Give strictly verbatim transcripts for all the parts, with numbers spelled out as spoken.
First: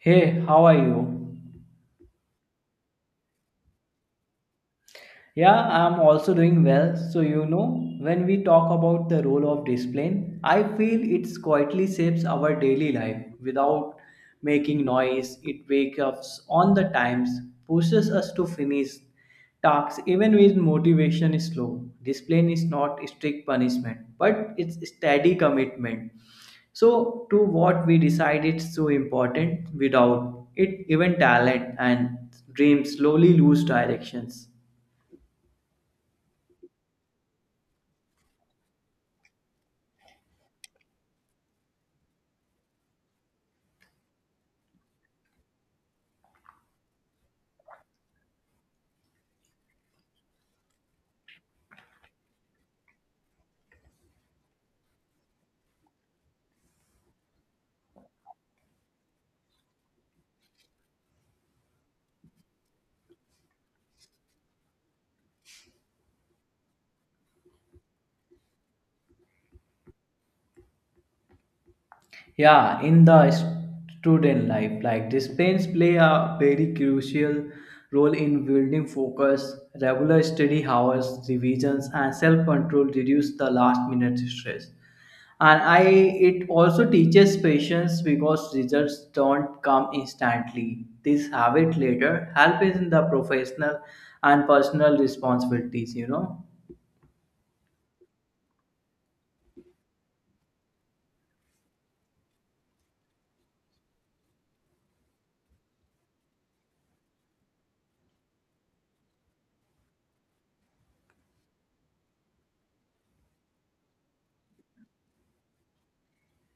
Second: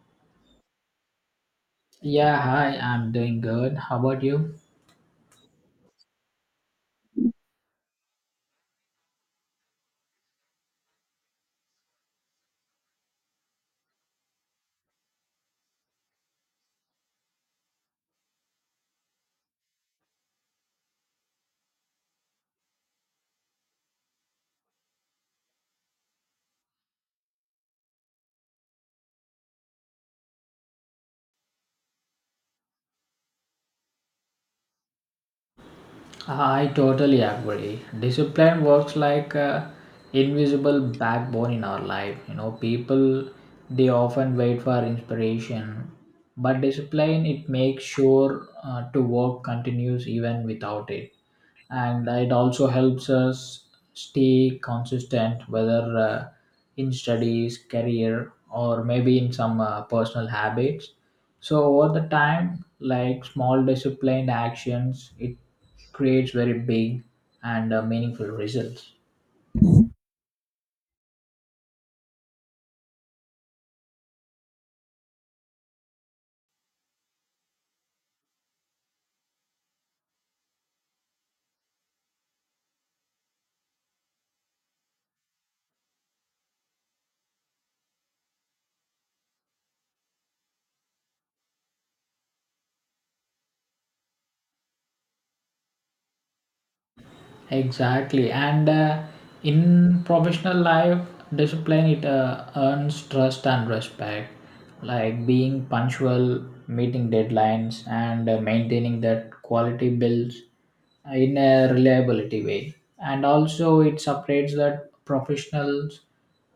Hey, how are you? Yeah, hi, I'm doing good. How about you? Yeah, I'm also doing well. So, you know, when we talk about the role of discipline, I feel it quietly shapes our daily life without making noise. It wakes us on the times, pushes us to finish tasks even when motivation is low. Discipline is not strict punishment, but it's steady commitment. So, to what we decide it's so important. Without it, even talent and dreams slowly lose directions. I totally agree. Discipline works like a invisible backbone in our life. You know, people they often wait for inspiration, but discipline it makes sure uh, to work continues even without it, and it also helps us stay consistent, whether uh, in studies, career, or maybe in some uh, personal habits. So over the time, like small disciplined actions, it creates very big and uh, meaningful results. Yeah, in the student life, like disciplines play a very crucial role in building focus. Regular study hours, revisions, and self-control reduce the last minute stress, and I it also teaches patience because results don't come instantly. This habit later help in the professional and personal responsibilities you know Exactly, and uh, in professional life, discipline it uh, earns trust and respect. Like being punctual, meeting deadlines, and uh, maintaining that quality builds in a reliability way. And also, it separates that professionals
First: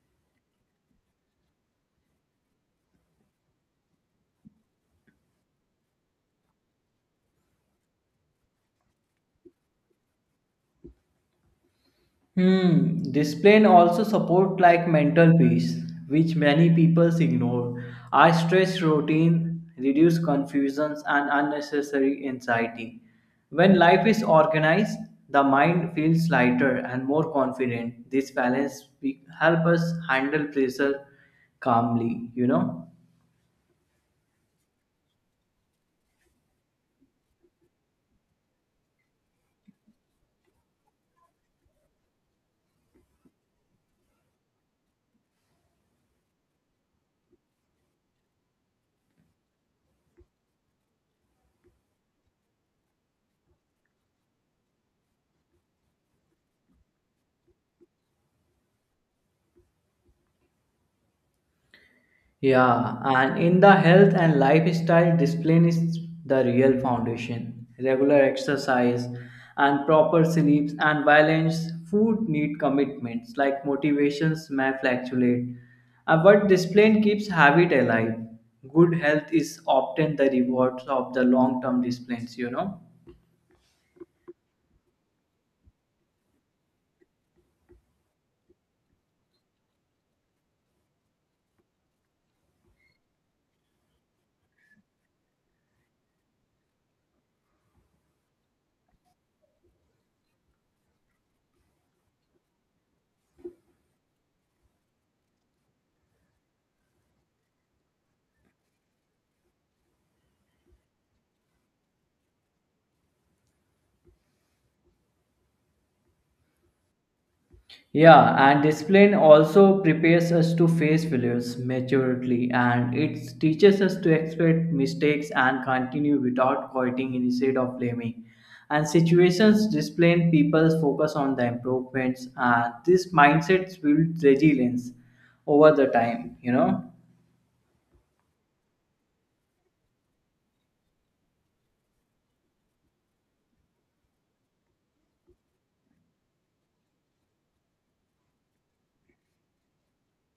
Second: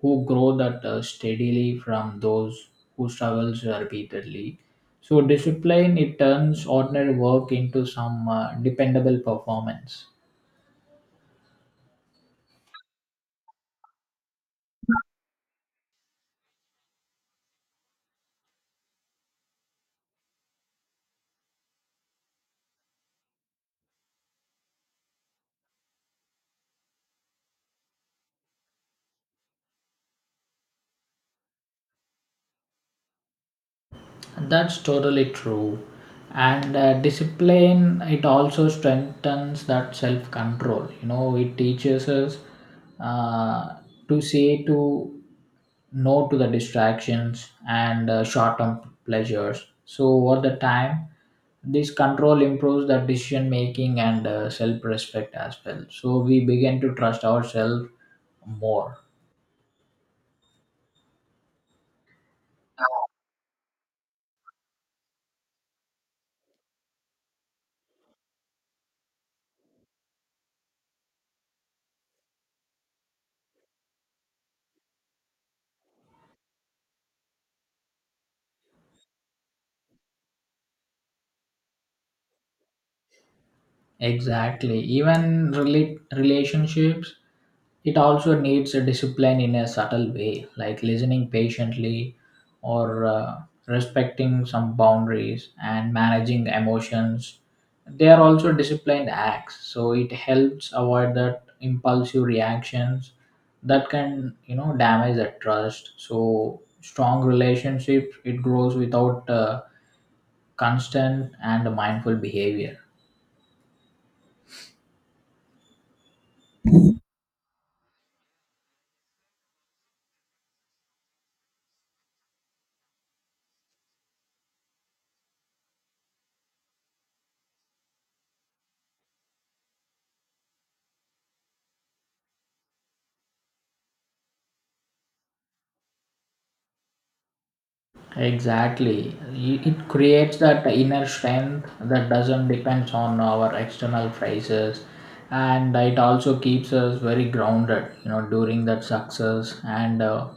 who grow that uh, steadily from those who struggles repeatedly. So discipline it turns ordinary work into some uh, dependable performance. Hmm. This plan also support like mental peace, which many people ignore. Our stress routine reduce confusions and unnecessary anxiety. When life is organized, the mind feels lighter and more confident. This balance be- help us handle pressure calmly. You know. That's totally true. And uh, discipline, it also strengthens that self control. You know, it teaches us uh, to say to no to the distractions and uh, short term pleasures. So, over the time, this control improves the decision making and uh, self respect as well. So, we begin to trust ourselves more. Yeah, and in the health and lifestyle, discipline is the real foundation. Regular exercise and proper sleeps and balanced food need commitments, like motivations may fluctuate. Uh, but discipline keeps habit alive. Good health is often the rewards of the long term disciplines, you know. Exactly. Even relate relationships, it also needs a discipline in a subtle way, like listening patiently or uh, respecting some boundaries and managing emotions. They are also disciplined acts, so it helps avoid that impulsive reactions that can, you know, damage the trust. So strong relationships it grows without uh, constant and mindful behavior. Yeah, and discipline also prepares us to face failures maturely, and it teaches us to expect mistakes and continue without quitting instead of blaming. And situations discipline people focus on the improvements, and this mindset builds resilience over the time, you know. Exactly. It it creates that inner strength that doesn't depend on our external prices and it also keeps us very grounded, you know, during that success and uh,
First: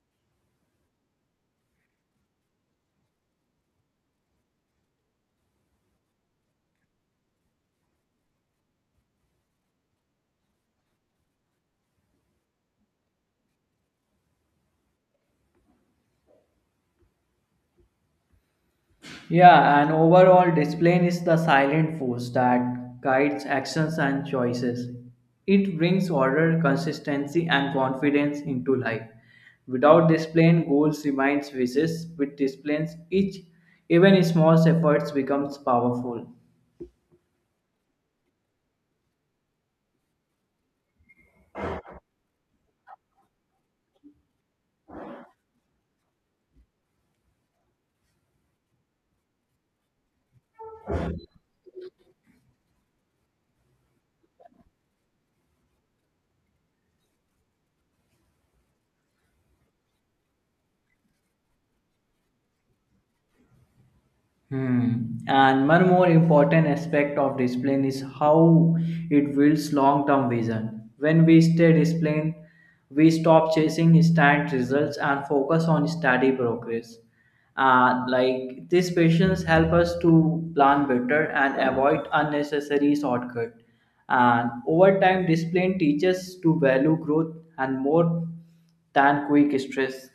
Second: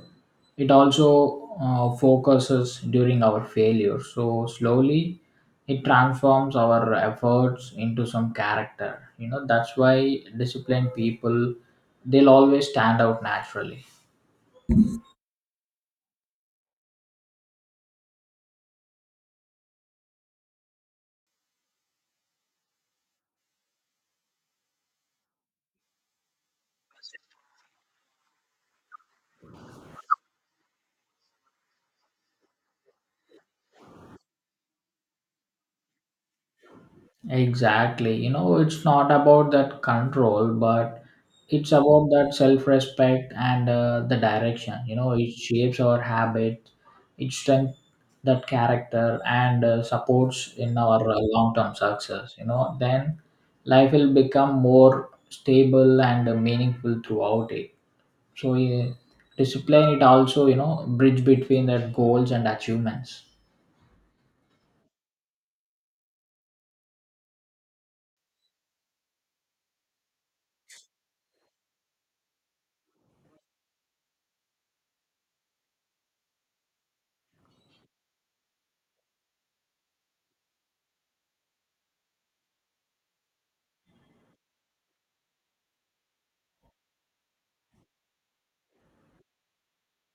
it also uh, focuses during our failure. So slowly it transforms our efforts into some character. You know, that's why disciplined people they'll always stand out naturally. Yeah, and overall discipline is the silent force that guides actions and choices. It brings order, consistency, and confidence into life. Without discipline, goals remain wishes. With discipline, each even small efforts becomes powerful. Exactly. You know, it's not about that control, but it's about that self respect and uh, the direction. You know, it shapes our habits, it strengthens that character, and uh, supports in our uh, long term success. You know, then life will become more stable and uh, meaningful throughout it. So, uh, discipline, it also, you know, bridge between that goals and achievements. Hmm. And one more important aspect of discipline is how it builds long term vision. When we stay disciplined, we stop chasing instant results and focus on steady progress. Uh, like this patience help us to plan better and avoid unnecessary shortcut. And over time, discipline teaches to value growth and more than quick stress.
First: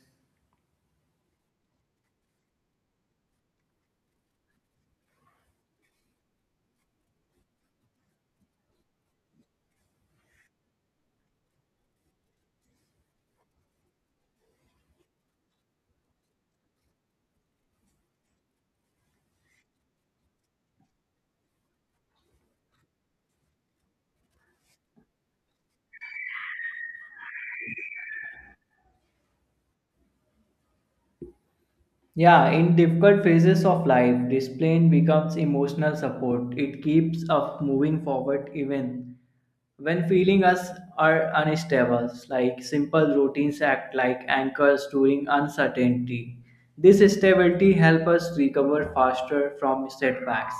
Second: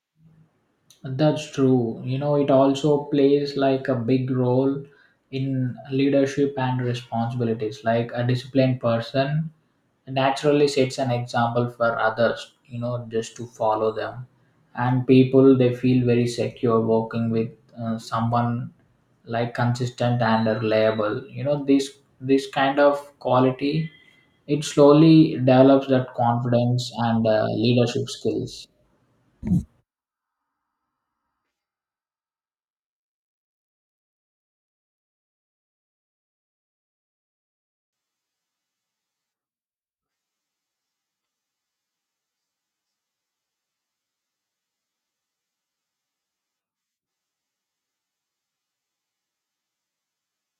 That's true. You know, it also plays like a big role in leadership and responsibilities. Like a disciplined person naturally sets an example for others, you know, just to follow them. And people, they feel very secure working with uh, someone like consistent and reliable. You know, this this kind of quality, it slowly develops that confidence and uh, leadership skills. Yeah, in difficult phases of life, discipline becomes emotional support. It keeps us moving forward even when feeling us are unstable. Like simple routines act like anchors during uncertainty. This stability helps us recover faster from setbacks.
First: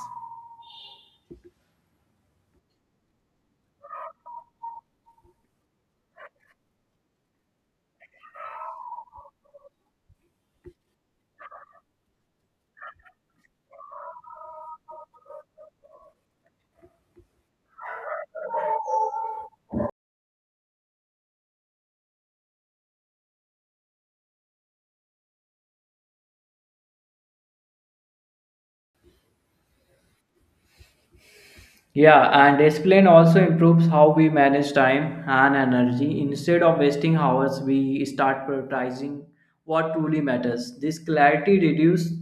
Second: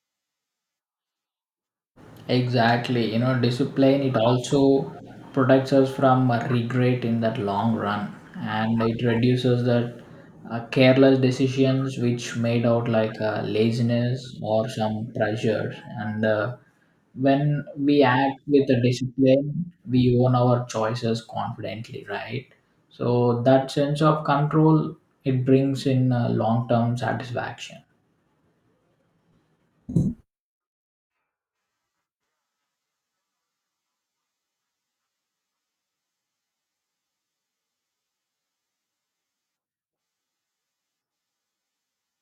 Exactly. You know, discipline, it also protects us from uh, regret in that long run. And it reduces that uh, careless decisions which made out like uh, laziness or some pressure. And uh, when we act with a discipline, we own our choices confidently, right? So that sense of control, it brings in uh, long-term satisfaction. Yeah, and discipline also improves how we manage time and energy. Instead of wasting hours, we start prioritizing what truly matters. This clarity reduces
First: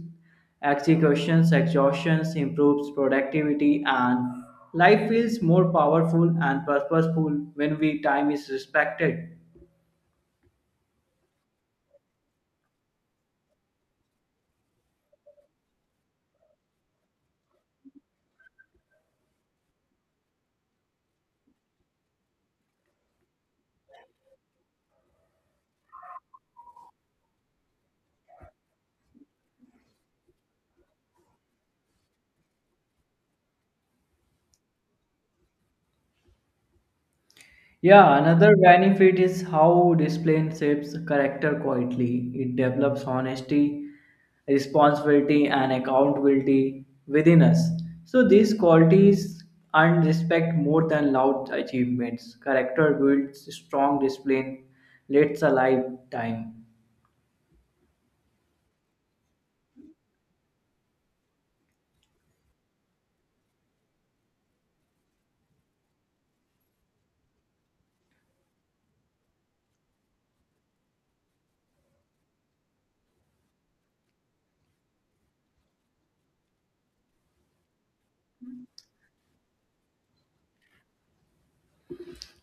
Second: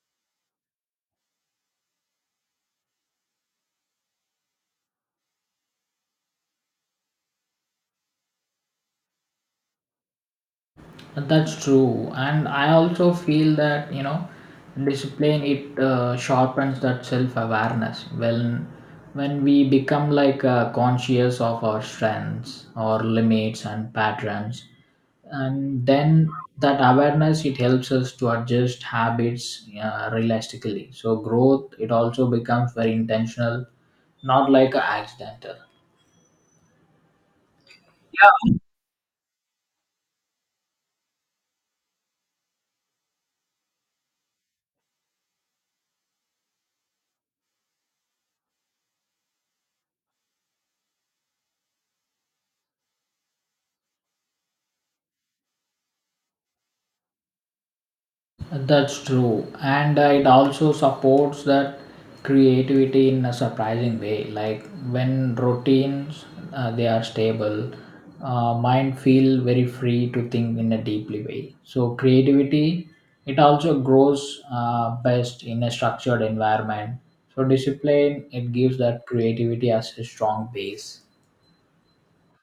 executions, exhaustions, improves productivity, and life feels more powerful and purposeful when we time is respected. That's true, and I also feel that you know, discipline it uh, sharpens that self-awareness. When when we become like uh, conscious of our strengths, our limits, and patterns, and then that awareness it helps us to adjust habits uh, realistically. So growth it also becomes very intentional, not like a accidental. Yeah, another benefit is how discipline shapes character quietly. It develops honesty, responsibility, and accountability within us. So these qualities earn respect more than loud achievements. Character builds strong discipline, lasts a lifetime. That's true, and it also supports that creativity in a surprising way. Like when routines uh, they are stable, uh, mind feel very free to think in a deeply way. So creativity it also grows uh, best in a structured environment. So discipline it gives that creativity as a strong base.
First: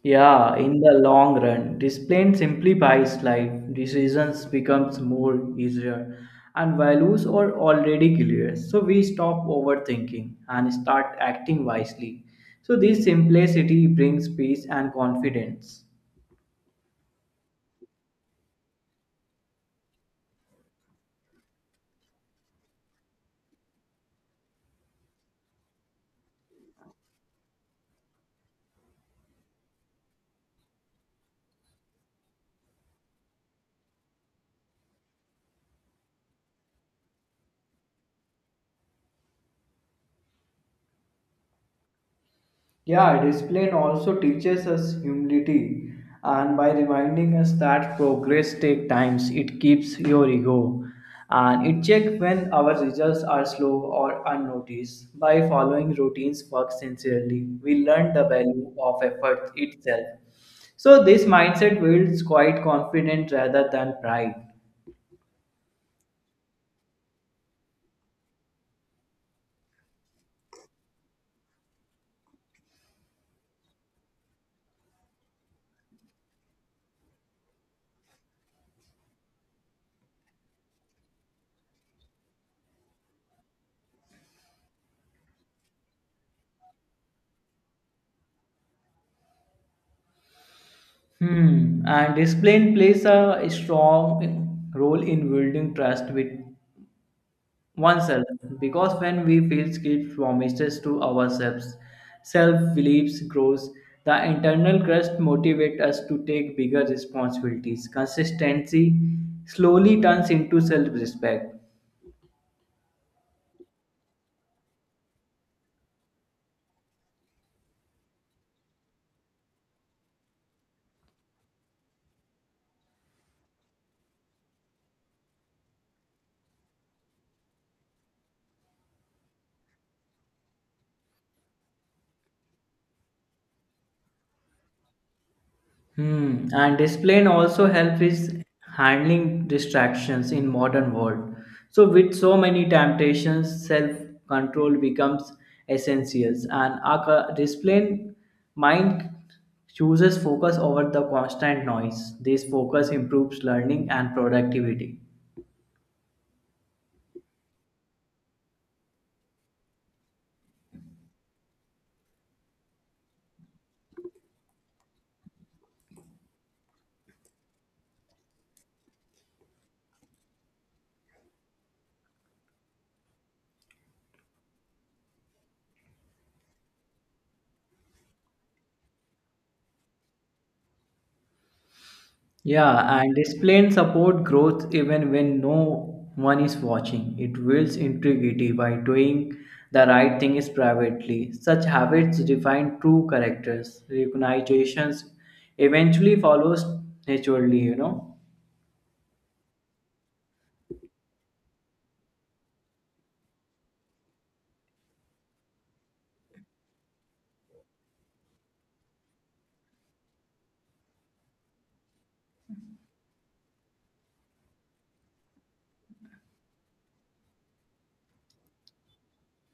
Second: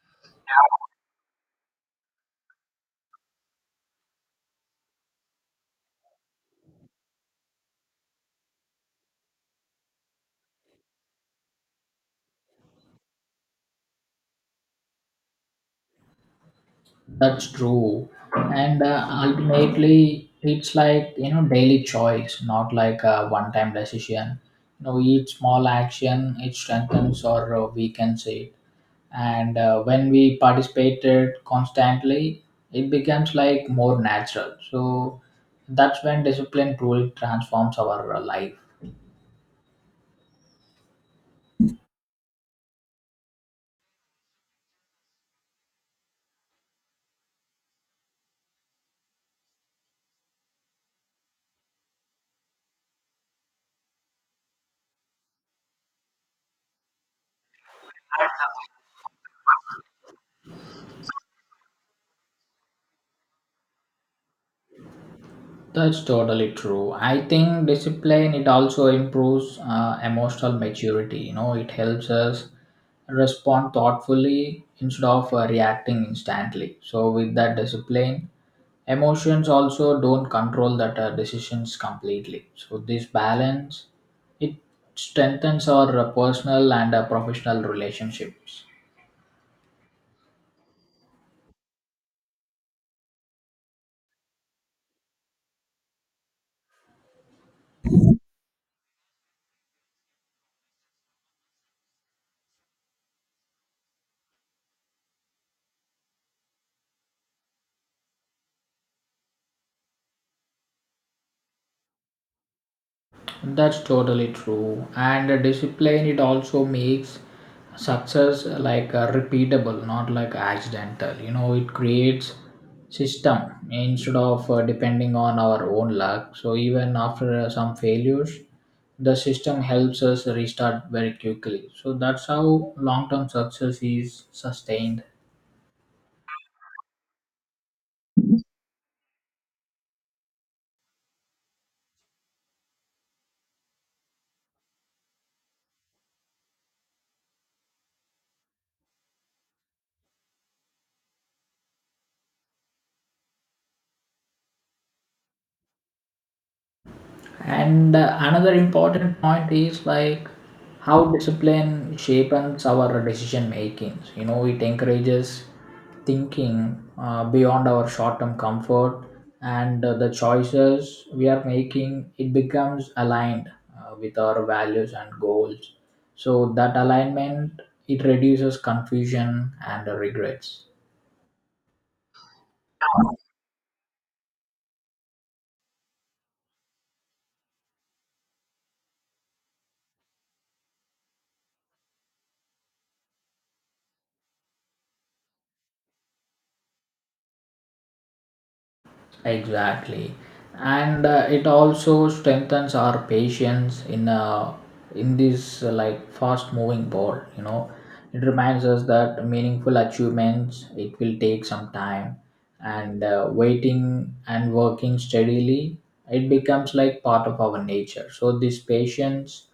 Yeah, in the long run, this plan simplifies life, decisions becomes more easier, and values are already clear. So we stop overthinking and start acting wisely. So this simplicity brings peace and confidence. That's true. And uh, ultimately, it's like, you know, daily choice, not like a one time decision. You know, each small action, it strengthens or uh, weakens it. And uh, when we participated constantly, it becomes like more natural. So that's when discipline truly transforms our uh, life. Yeah, discipline also teaches us humility, and by reminding us that progress takes times, it keeps your ego, and it checks when our results are slow or unnoticed. By following routines, work sincerely, we learn the value of effort itself. So this mindset builds quite confidence rather than pride. That's totally true. I think discipline it also improves uh, emotional maturity. You know, it helps us respond thoughtfully instead of uh, reacting instantly. So with that discipline, emotions also don't control that uh, decisions completely. So this balance it strengthens our uh, personal and uh, professional relationships. Hmm. And discipline plays a strong role in building trust with oneself, because when we feel guilt promises to ourselves, self beliefs grows. The internal crust motivates us to take bigger responsibilities. Consistency slowly turns into self respect. That's totally true. And uh, discipline, it also makes success uh, like uh, repeatable, not like accidental. You know, it creates system instead of uh, depending on our own luck. So even after uh, some failures, the system helps us restart very quickly. So that's how long-term success is sustained. Hmm. And discipline also helps with handling distractions in modern world. So with so many temptations, self-control becomes essential, and our discipline mind chooses focus over the constant noise. This focus improves learning and productivity. And uh, another important point is like how discipline shapes our decision making. You know, it encourages thinking uh, beyond our short-term comfort, and uh, the choices we are making it becomes aligned uh, with our values and goals. So that alignment it reduces confusion and uh, regrets. Yeah, and displaying support growth even when no one is watching. It builds integrity by doing the right thing. Is privately. Such habits define true characters. Recognitions eventually follows naturally, you know. Exactly, and uh, it also strengthens our patience in uh, in this uh, like fast moving world. You know, it reminds us that meaningful achievements it will take some time, and uh, waiting and working steadily it becomes like part of our nature. So this patience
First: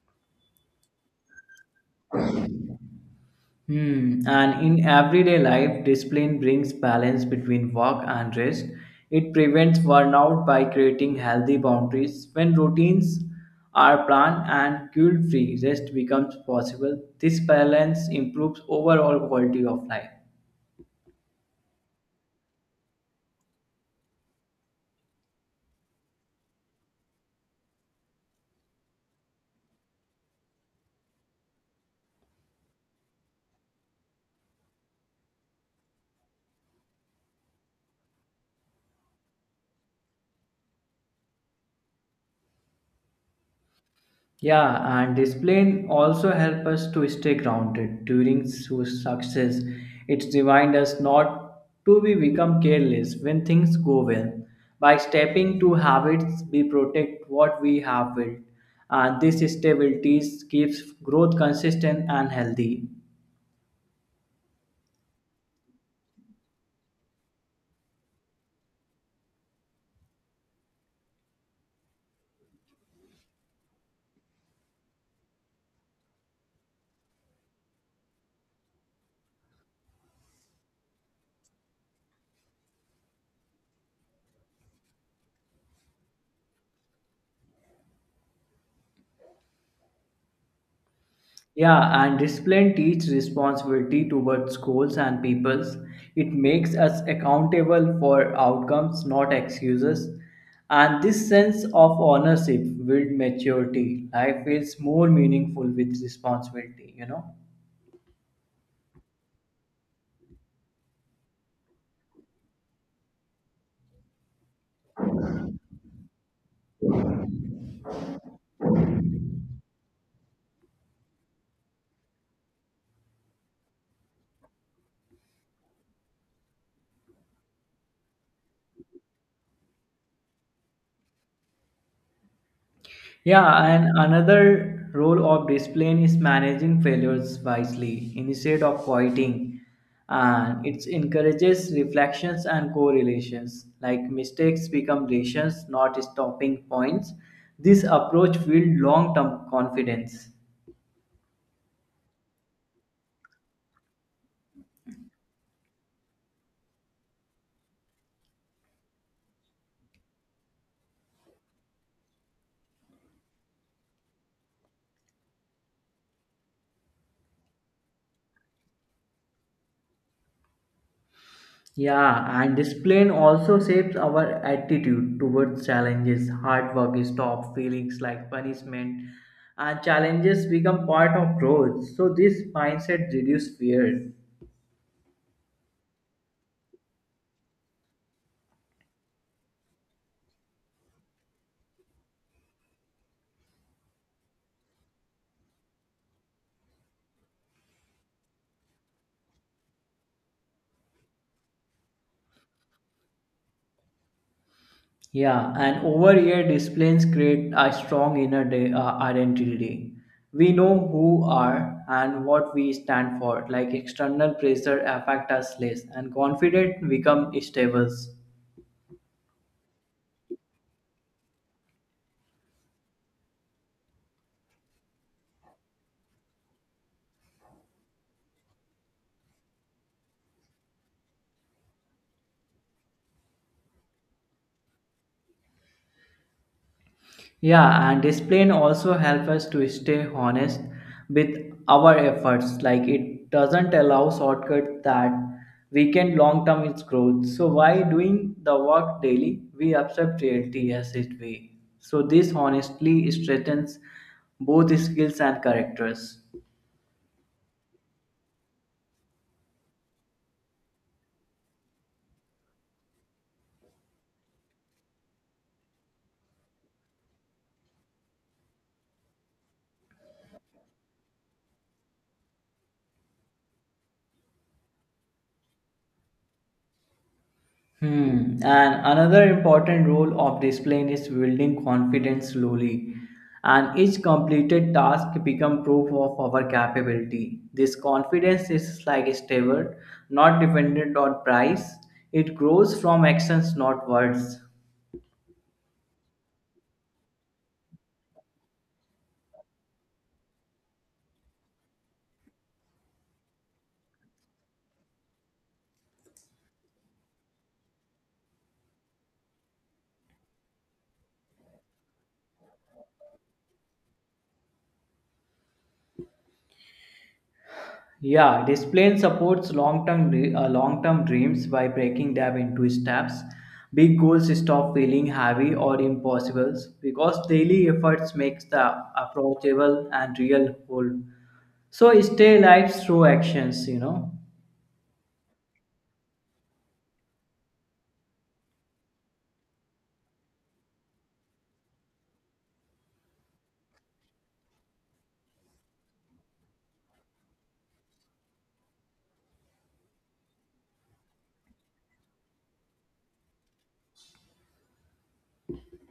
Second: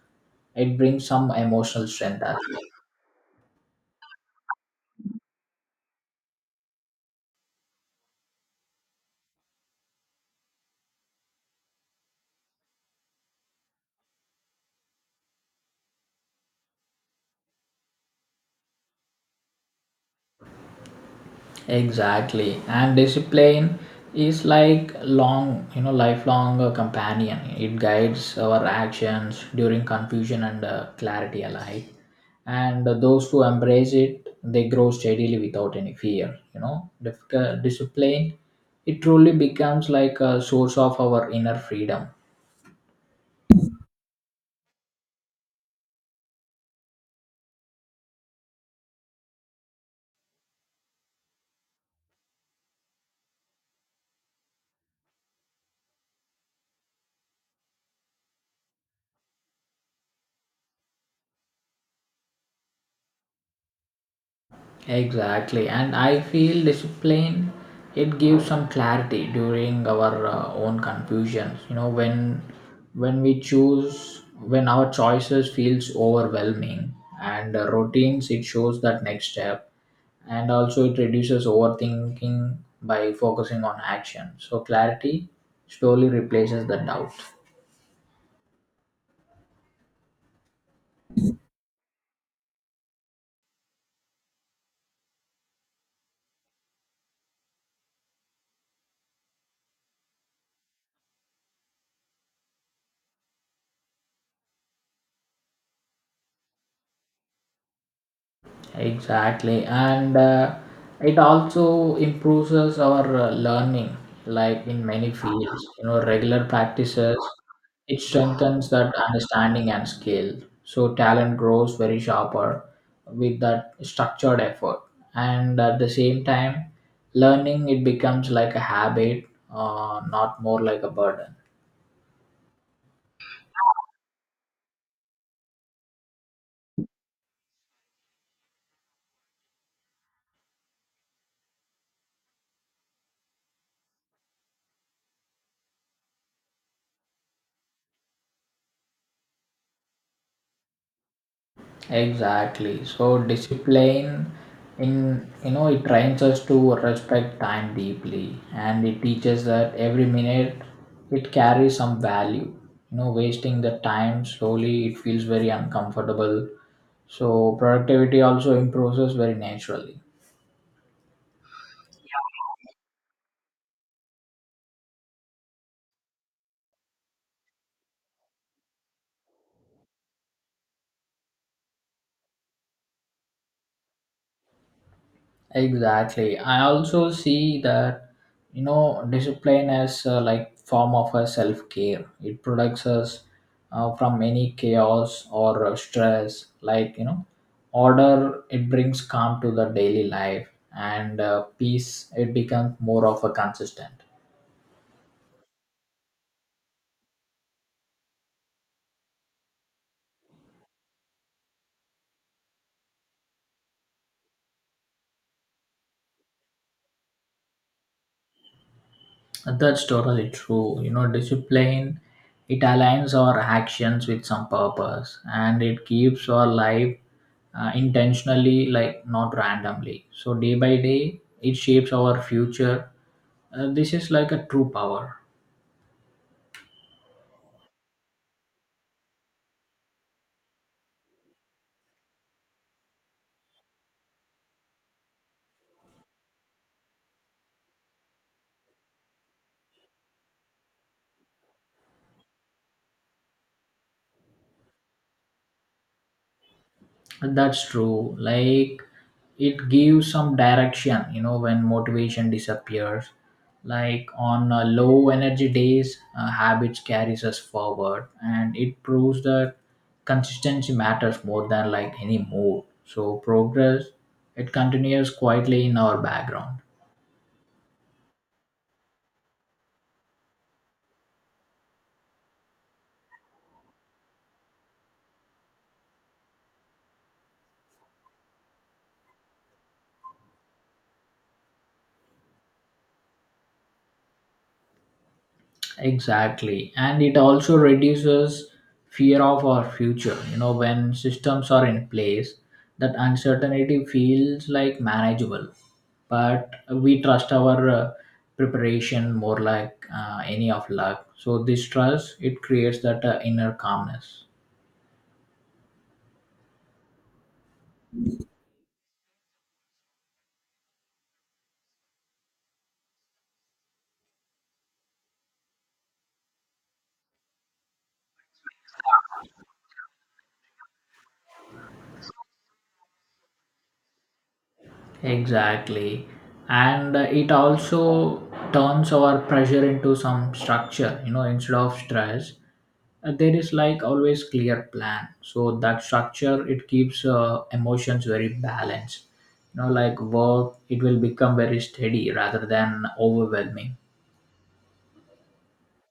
it brings some emotional strength as. Hmm. And in everyday life, discipline brings balance between work and rest. It prevents burnout by creating healthy boundaries. When routines are planned and guilt free, rest becomes possible. This balance improves overall quality of life. Exactly. And discipline is like long, you know, lifelong uh, companion. It guides our actions during confusion and uh, clarity alike. And uh, those who embrace it, they grow steadily without any fear. You know, Dif- uh, discipline, it truly becomes like a source of our inner freedom. Yeah, and discipline also help us to stay grounded during su- success. It reminds us not to be become careless when things go well. By stepping to habits, we protect what we have built, and this stability keeps growth consistent and healthy. Exactly, and I feel discipline it gives some clarity during our uh, own confusions. You know, when when we choose, when our choices feels overwhelming, and uh, routines it shows that next step, and also it reduces overthinking by focusing on action. So clarity slowly replaces the doubt. Yeah, and discipline teaches responsibility towards schools and peoples. It makes us accountable for outcomes, not excuses. And this sense of ownership builds maturity. Life feels more meaningful with responsibility, you know. Exactly, and uh, it also improves us our uh, learning. Like in many fields, you know, regular practices it strengthens that understanding and skill. So talent grows very sharper with that structured effort, and at the same time, learning it becomes like a habit, uh, not more like a burden. Yeah, and another role of discipline is managing failures wisely instead of fighting. And it encourages reflections and correlations, like mistakes become lessons, not stopping points. This approach builds long term confidence. Exactly. So discipline in you know it trains us to respect time deeply and it teaches that every minute it carries some value. You know, wasting the time slowly it feels very uncomfortable. So productivity also improves us very naturally. Yeah, and discipline also shapes our attitude towards challenges. Hard work is stop feelings like punishment, and challenges become part of growth. So this mindset reduces fear. Exactly. I also see that you know discipline as uh, like form of a self care. It protects us uh, from any chaos or uh, stress. Like you know, order it brings calm to the daily life, and uh, peace it becomes more of a consistent. Yeah, and over here disciplines create a strong inner de- uh, identity. We know who are and what we stand for. Like external pressure affect us less, and confident become stable. That's totally true. You know, discipline it aligns our actions with some purpose, and it keeps our life uh, intentionally, like not randomly. So day by day, it shapes our future. Uh, this is like a true power. Yeah, and discipline also helps us to stay honest with our efforts. Like it doesn't allow shortcuts that weaken long-term its growth. So while doing the work daily, we accept reality as it way. So this honestly strengthens both skills and characters. That's true. Like it gives some direction, you know, when motivation disappears. Like on uh, low energy days, uh, habits carries us forward, and it proves that consistency matters more than like any mood. So progress, it continues quietly in our background. Hmm. And another important role of discipline is building confidence slowly, and each completed task become proof of our capability. This confidence is like a steward, not dependent on price. It grows from actions, not words. Exactly, and it also reduces fear of our future. You know, when systems are in place, that uncertainty feels like manageable but we trust our uh, preparation more like uh, any of luck. So this trust it creates that uh, inner calmness. Yeah, this plan supports long-term dre- uh, long-term dreams by breaking them into steps. Big goals stop feeling heavy or impossible because daily efforts makes the approachable and real whole. So stay alive through actions, you know. Exactly. And uh, it also turns our pressure into some structure, you know, instead of stress. Uh, there is like always clear plan. So that structure, it keeps uh, emotions very balanced. You know, like work, it will become very steady rather than overwhelming.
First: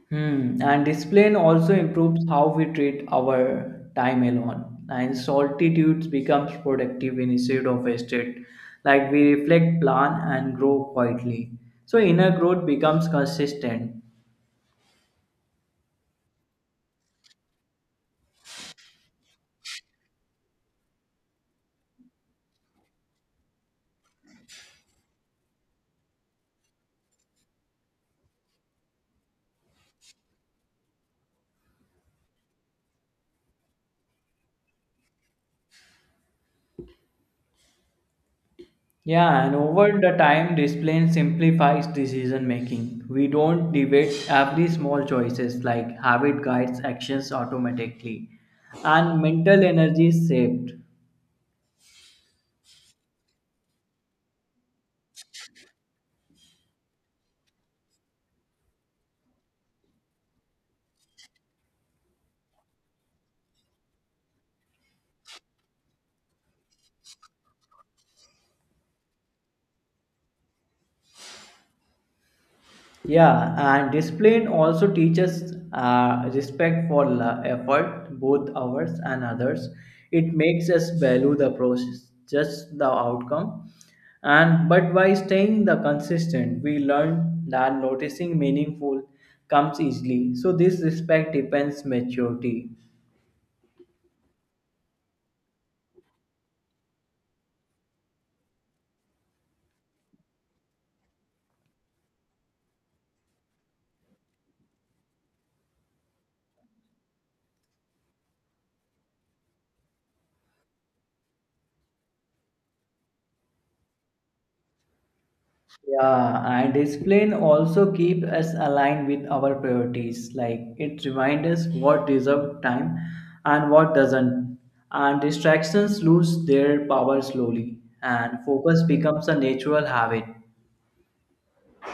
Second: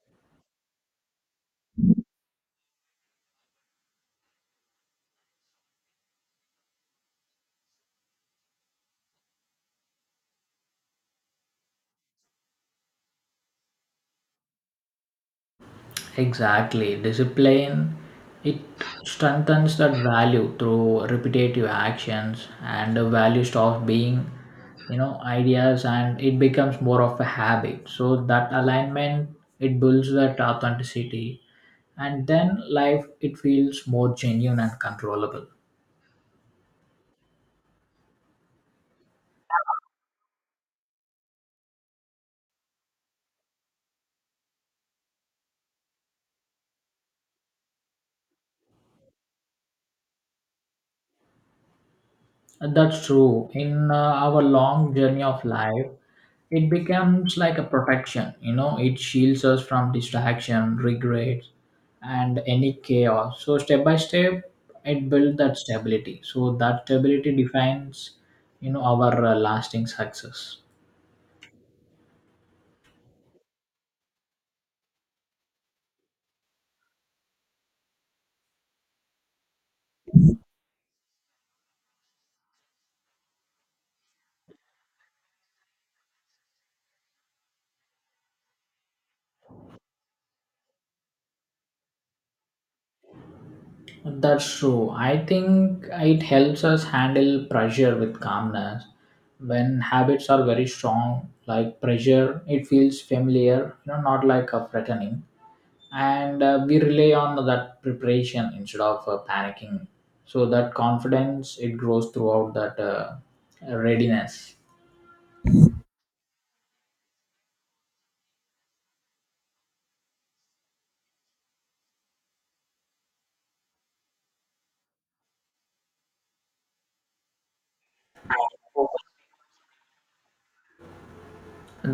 Hmm. And discipline also improves how we treat our time alone. And solitude becomes productive instead of wasted. Like we reflect, plan, and grow quietly. So inner growth becomes consistent. Exactly. Discipline it strengthens that value through repetitive actions and the value stops being, you know, ideas and it becomes more of a habit. So that alignment it builds that authenticity and then life it feels more genuine and controllable. Yeah, and over the time, discipline simplifies decision making. We don't debate every small choices, like habit guides actions automatically, and mental energy is saved. That's true. In uh, our long journey of life, it becomes like a protection. You know, it shields us from distraction, regret, and any chaos. So step by step, it builds that stability. So that stability defines, you know, our uh, lasting success. Yeah, and discipline also teaches uh, respect for la- effort, both ours and others. It makes us value the process, just the outcome. And but by staying the consistent, we learn that noticing meaningful comes easily. So this respect depends maturity. That's true. I think it helps us handle pressure with calmness. When habits are very strong, like pressure, it feels familiar, you know, not like a threatening. And uh, we rely on that preparation instead of uh, panicking, so that confidence it grows throughout that uh, readiness. Yeah, and discipline also keep us aligned with our priorities. Like it reminds us what deserve time and what doesn't. And distractions lose their power slowly, and focus becomes a natural habit.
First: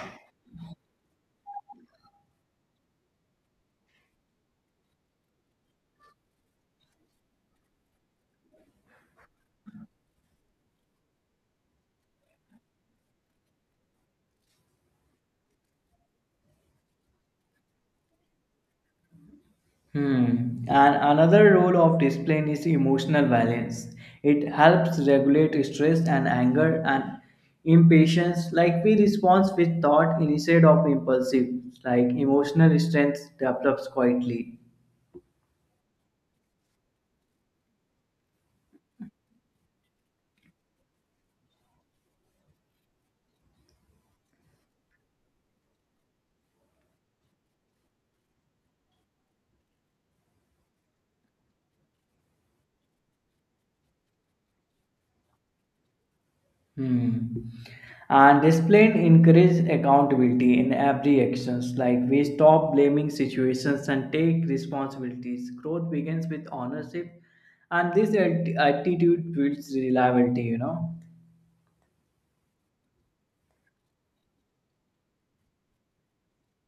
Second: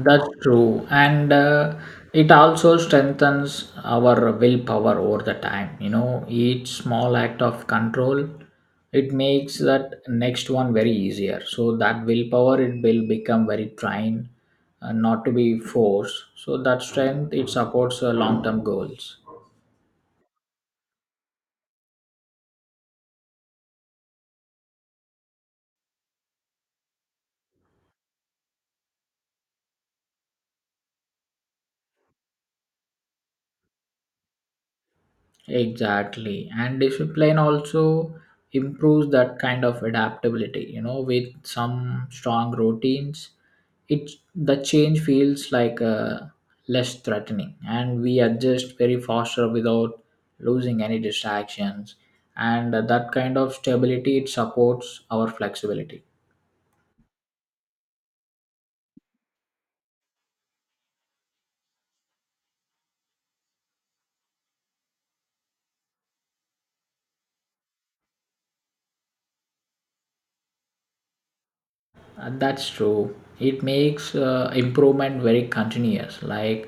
That's true, and uh, it also strengthens our willpower over the time. You know, each small act of control it makes that next one very easier, so that willpower it will become very trained, uh, not to be forced, so that strength it supports uh, long term goals. Hmm. And another role of discipline is emotional balance. It helps regulate stress and anger and impatience. Like we respond with thought instead of impulsive. Like emotional strength develops quietly. Exactly. And discipline also improves that kind of adaptability. You know, with some strong routines, it the change feels like uh, less threatening, and we adjust very faster without losing any distractions. And that kind of stability it supports our flexibility. Hmm. And discipline encourages accountability in every actions. Like we stop blaming situations and take responsibilities. Growth begins with ownership, and this atti- attitude builds reliability. You know. Uh, that's true. It makes uh, improvement very continuous. Like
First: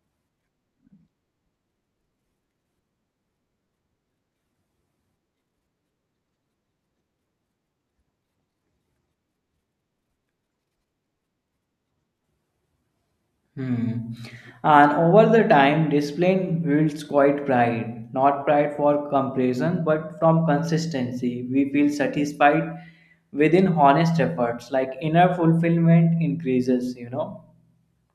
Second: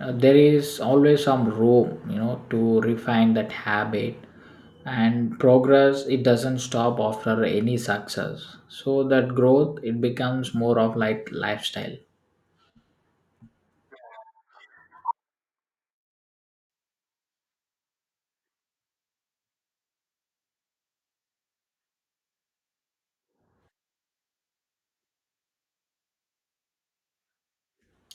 uh, there is always some room, you know, to refine that habit. And progress, it doesn't stop after any success. So that growth, it becomes more of like lifestyle. Hmm. And over the time, discipline builds quite pride, not pride for comparison, but from consistency. We feel satisfied within honest efforts. Like inner fulfillment increases. You know.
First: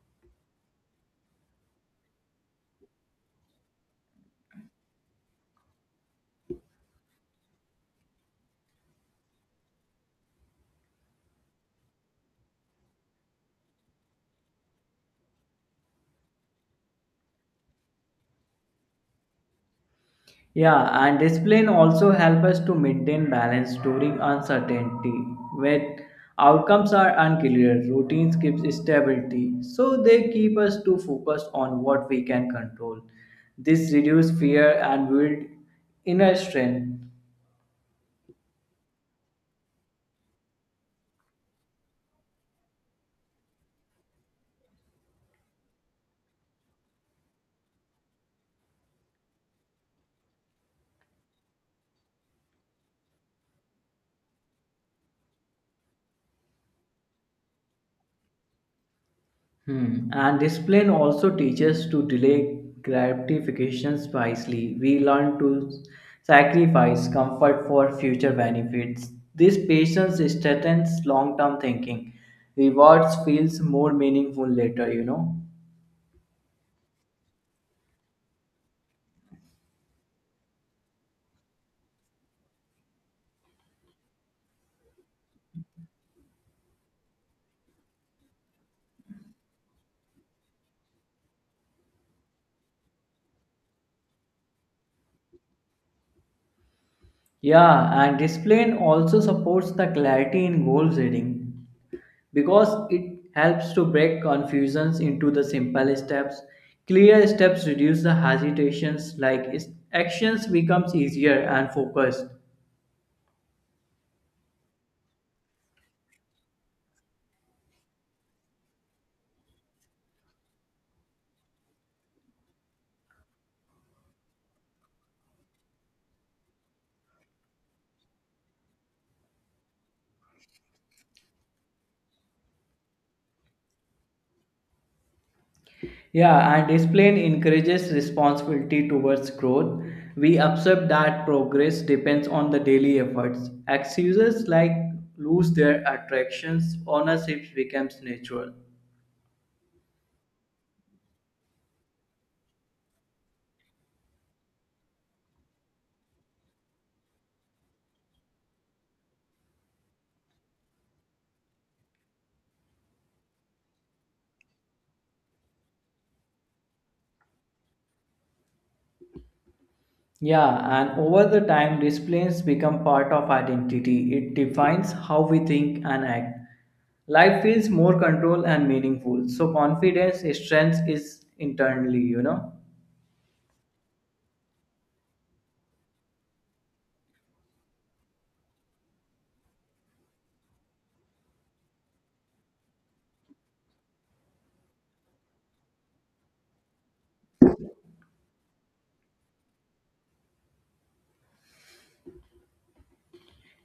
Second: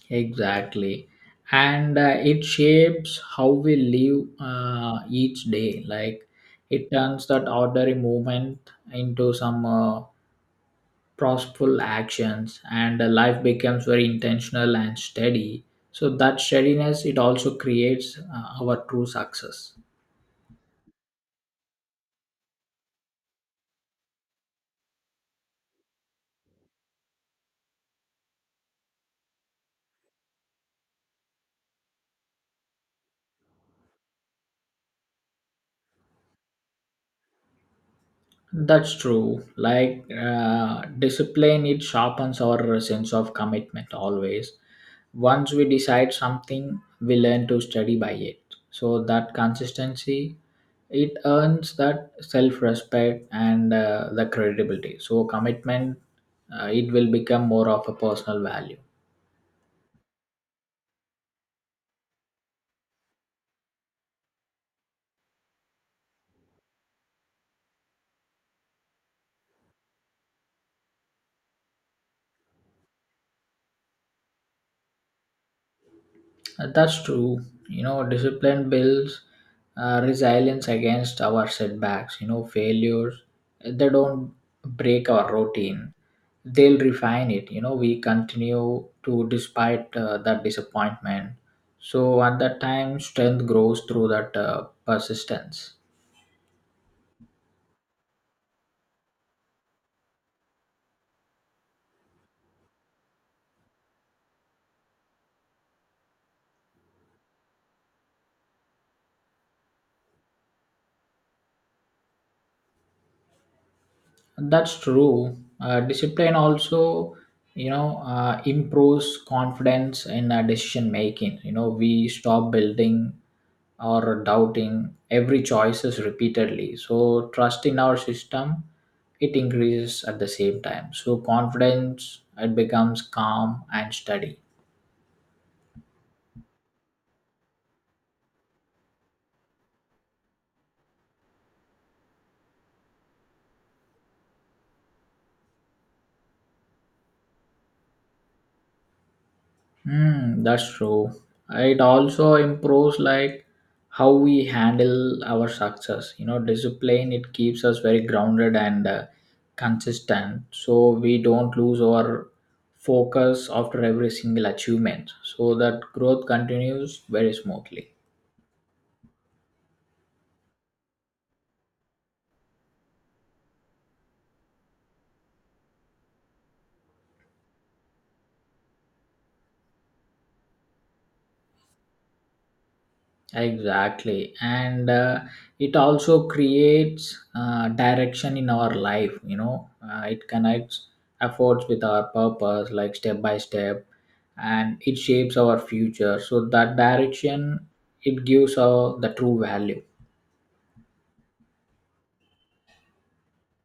Exactly. And uh, it shapes how we live uh, each day. Like it turns that ordinary movement into some. Uh, purposeful actions and uh, life becomes very intentional and steady, so that steadiness it also creates uh, our true success. Yeah, and discipline also help us to maintain balance during uncertainty. When outcomes are unclear, routines gives stability, so they keep us to focus on what we can control. This reduce fear and build inner strength. That's true. Like uh, discipline it sharpens our sense of commitment always. Once we decide something we learn to study by it, so that consistency it earns that self-respect and uh, the credibility. So commitment uh, it will become more of a personal value. Hmm. And discipline also teaches to delay gratifications wisely. We learn to sacrifice comfort for future benefits. This patience strengthens long-term thinking. Rewards feels more meaningful later, you know. Uh, That's true. You know, discipline builds uh, resilience against our setbacks, you know, failures. uh, They don't break our routine, they'll refine it. You know, we continue to despite uh, that disappointment. So, at that time, strength grows through that uh, persistence. Yeah, and Displane also supports the clarity in goal setting, because it helps to break confusions into the simple steps. Clear steps reduce the hesitations, like is- actions becomes easier and focused. That's true. Uh, discipline also, you know, uh, improves confidence in uh, decision making. You know, we stop building or doubting every choices repeatedly. So trust in our system, it increases at the same time. So confidence, it becomes calm and steady. Yeah, and Displane encourages responsibility towards growth. We accept that progress depends on the daily efforts. Excuses like lose their attractions, ownership becomes natural. Hmm, that's true. It also improves like how we handle our success. You know, discipline it keeps us very grounded and uh, consistent, so we don't lose our focus after every single achievement. So that growth continues very smoothly. Yeah, and over the time, disciplines become part of identity. It defines how we think and act. Life feels more control and meaningful. So confidence, strength is internally, you know. Exactly, and uh, it also creates uh, direction in our life. You know, uh, it connects efforts with our purpose like step by step, and it shapes our future, so that direction it gives our the true value.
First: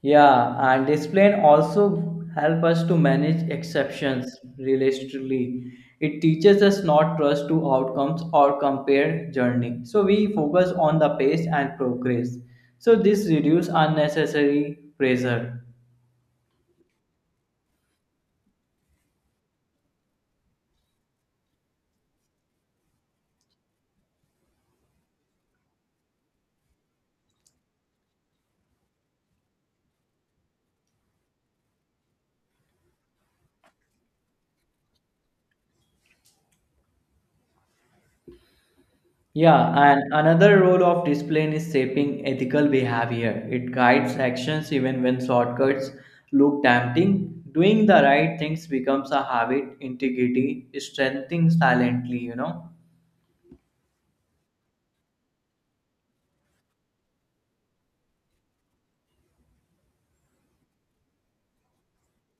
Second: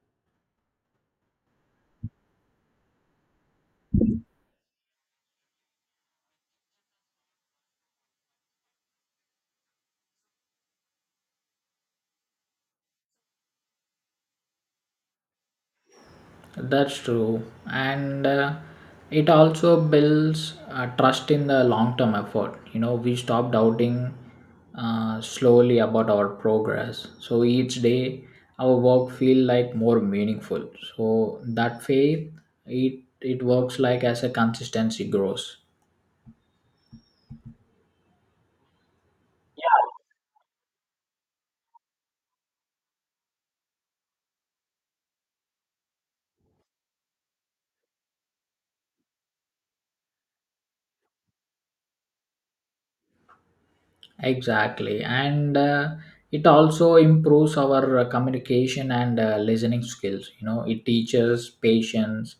Yeah, and discipline also help us to manage exceptions realistically. It teaches us not trust to outcomes or compare journey. So we focus on the pace and progress. So this reduce unnecessary pressure. That's true. And uh, it also builds uh, trust in the long term effort. You know, we stop doubting uh, slowly about our progress. So each day, our work feel like more meaningful. So that faith, it, it works like as a consistency grows. Yeah, and another role of discipline is shaping ethical behavior. It guides actions even when shortcuts look tempting. Doing the right things becomes a habit, integrity, strengthening silently, you know. Exactly. And uh, it also improves our uh, communication and uh, listening skills. You know, it teaches patience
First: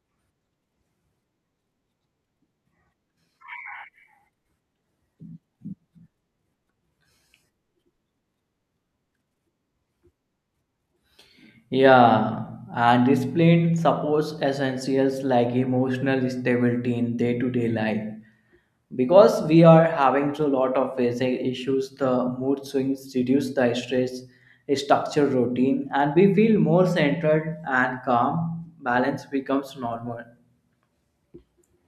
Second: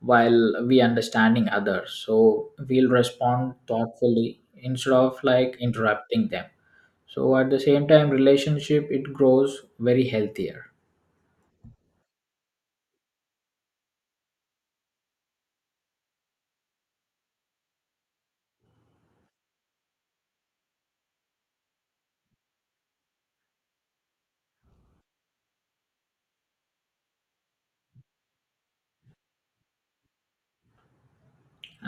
while we understanding others. So we'll respond thoughtfully instead of like interrupting them. So at the same time, relationship it grows very healthier. Yeah, and discipline supports essentials like emotional stability in day to day life. Because we are having a lot of facing issues, the mood swings reduce the stress, structure routine, and we feel more centered and calm. Balance becomes normal.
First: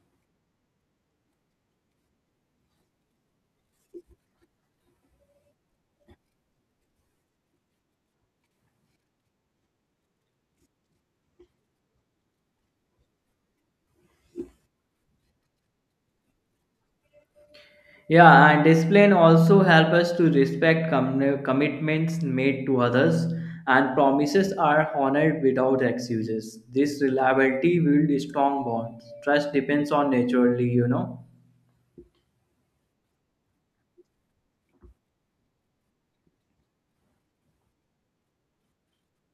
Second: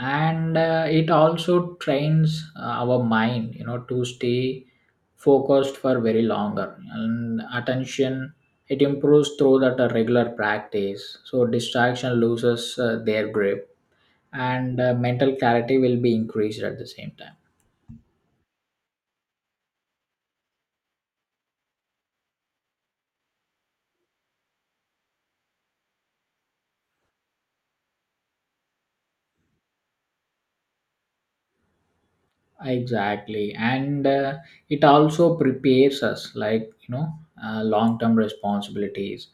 And uh, it also trains uh, our mind, you know, to stay focused for very longer, and attention it improves through that uh, regular practice, so distraction loses uh, their grip, and uh, mental clarity will be increased at the same time. Yeah, and discipline also help us to respect com- commitments made to others, and promises are honored without excuses. This reliability builds strong bonds. Trust depends on naturally, you know. Exactly, and uh, it also prepares us like you know uh, long term responsibilities,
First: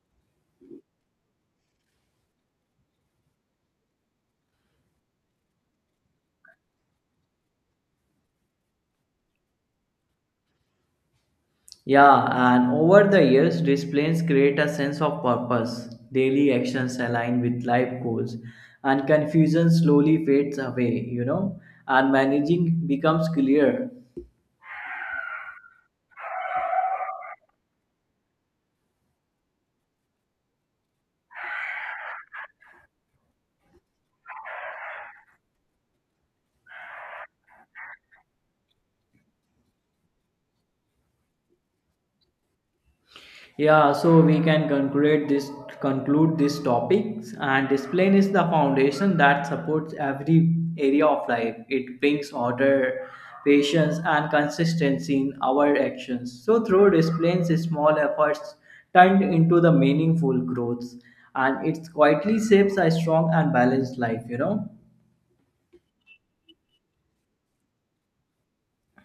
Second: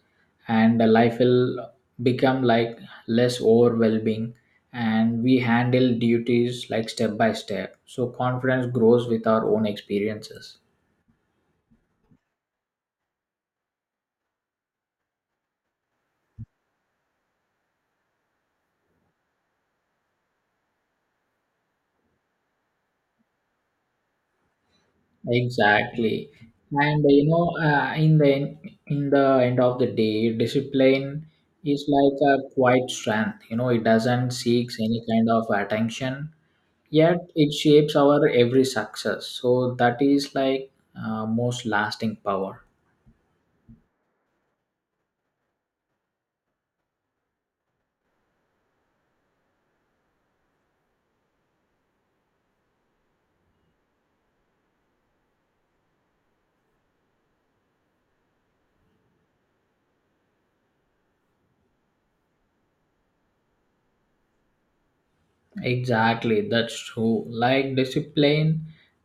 and uh, life will become like less overwhelming, and we handle duties like step by step, so confidence grows with our own experiences. Yeah, and over the years, disciplines create a sense of purpose. Daily actions align with life goals, and confusion slowly fades away, you know, and managing becomes clear. Exactly. And uh, you know, uh, in the in the end of the day, discipline is like a quiet strength. You know, it doesn't seeks any kind of attention, yet it shapes our every success. So that is like uh, most lasting power. Yeah, so we can conclude this conclude this topics. And discipline is the foundation that supports every area of life. It brings order, patience and consistency in our actions. So through disciplines small efforts turned into the meaningful growths, and it quietly shapes a strong and balanced life, you know. Exactly, that's true. Like discipline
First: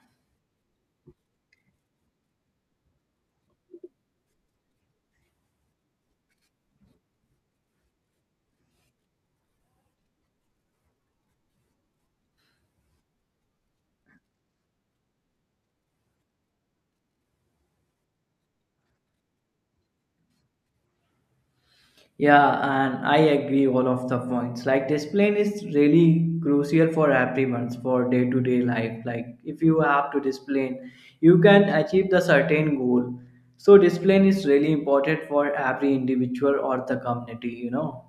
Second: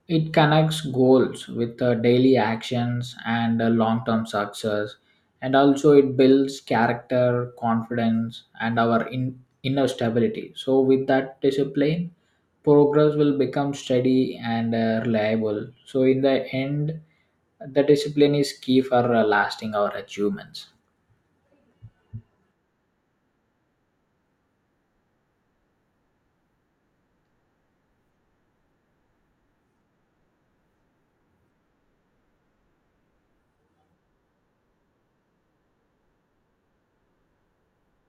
it connects goals with uh, daily actions and uh, long-term success, and also it builds character confidence and our in- inner stability. So with that discipline progress will become steady and uh, reliable. So in the end the discipline is key for uh, lasting our achievements. Yeah, and I agree all of the points. Like discipline is really crucial for everyone for day to day life. Like if you have to discipline, you can achieve the certain goal. So discipline is really important for every individual or the community, you know.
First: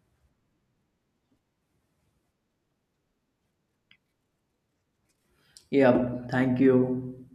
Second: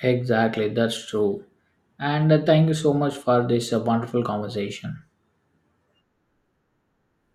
Exactly, that's true. And uh, thank you so much for this uh, wonderful conversation. Yeah, thank you.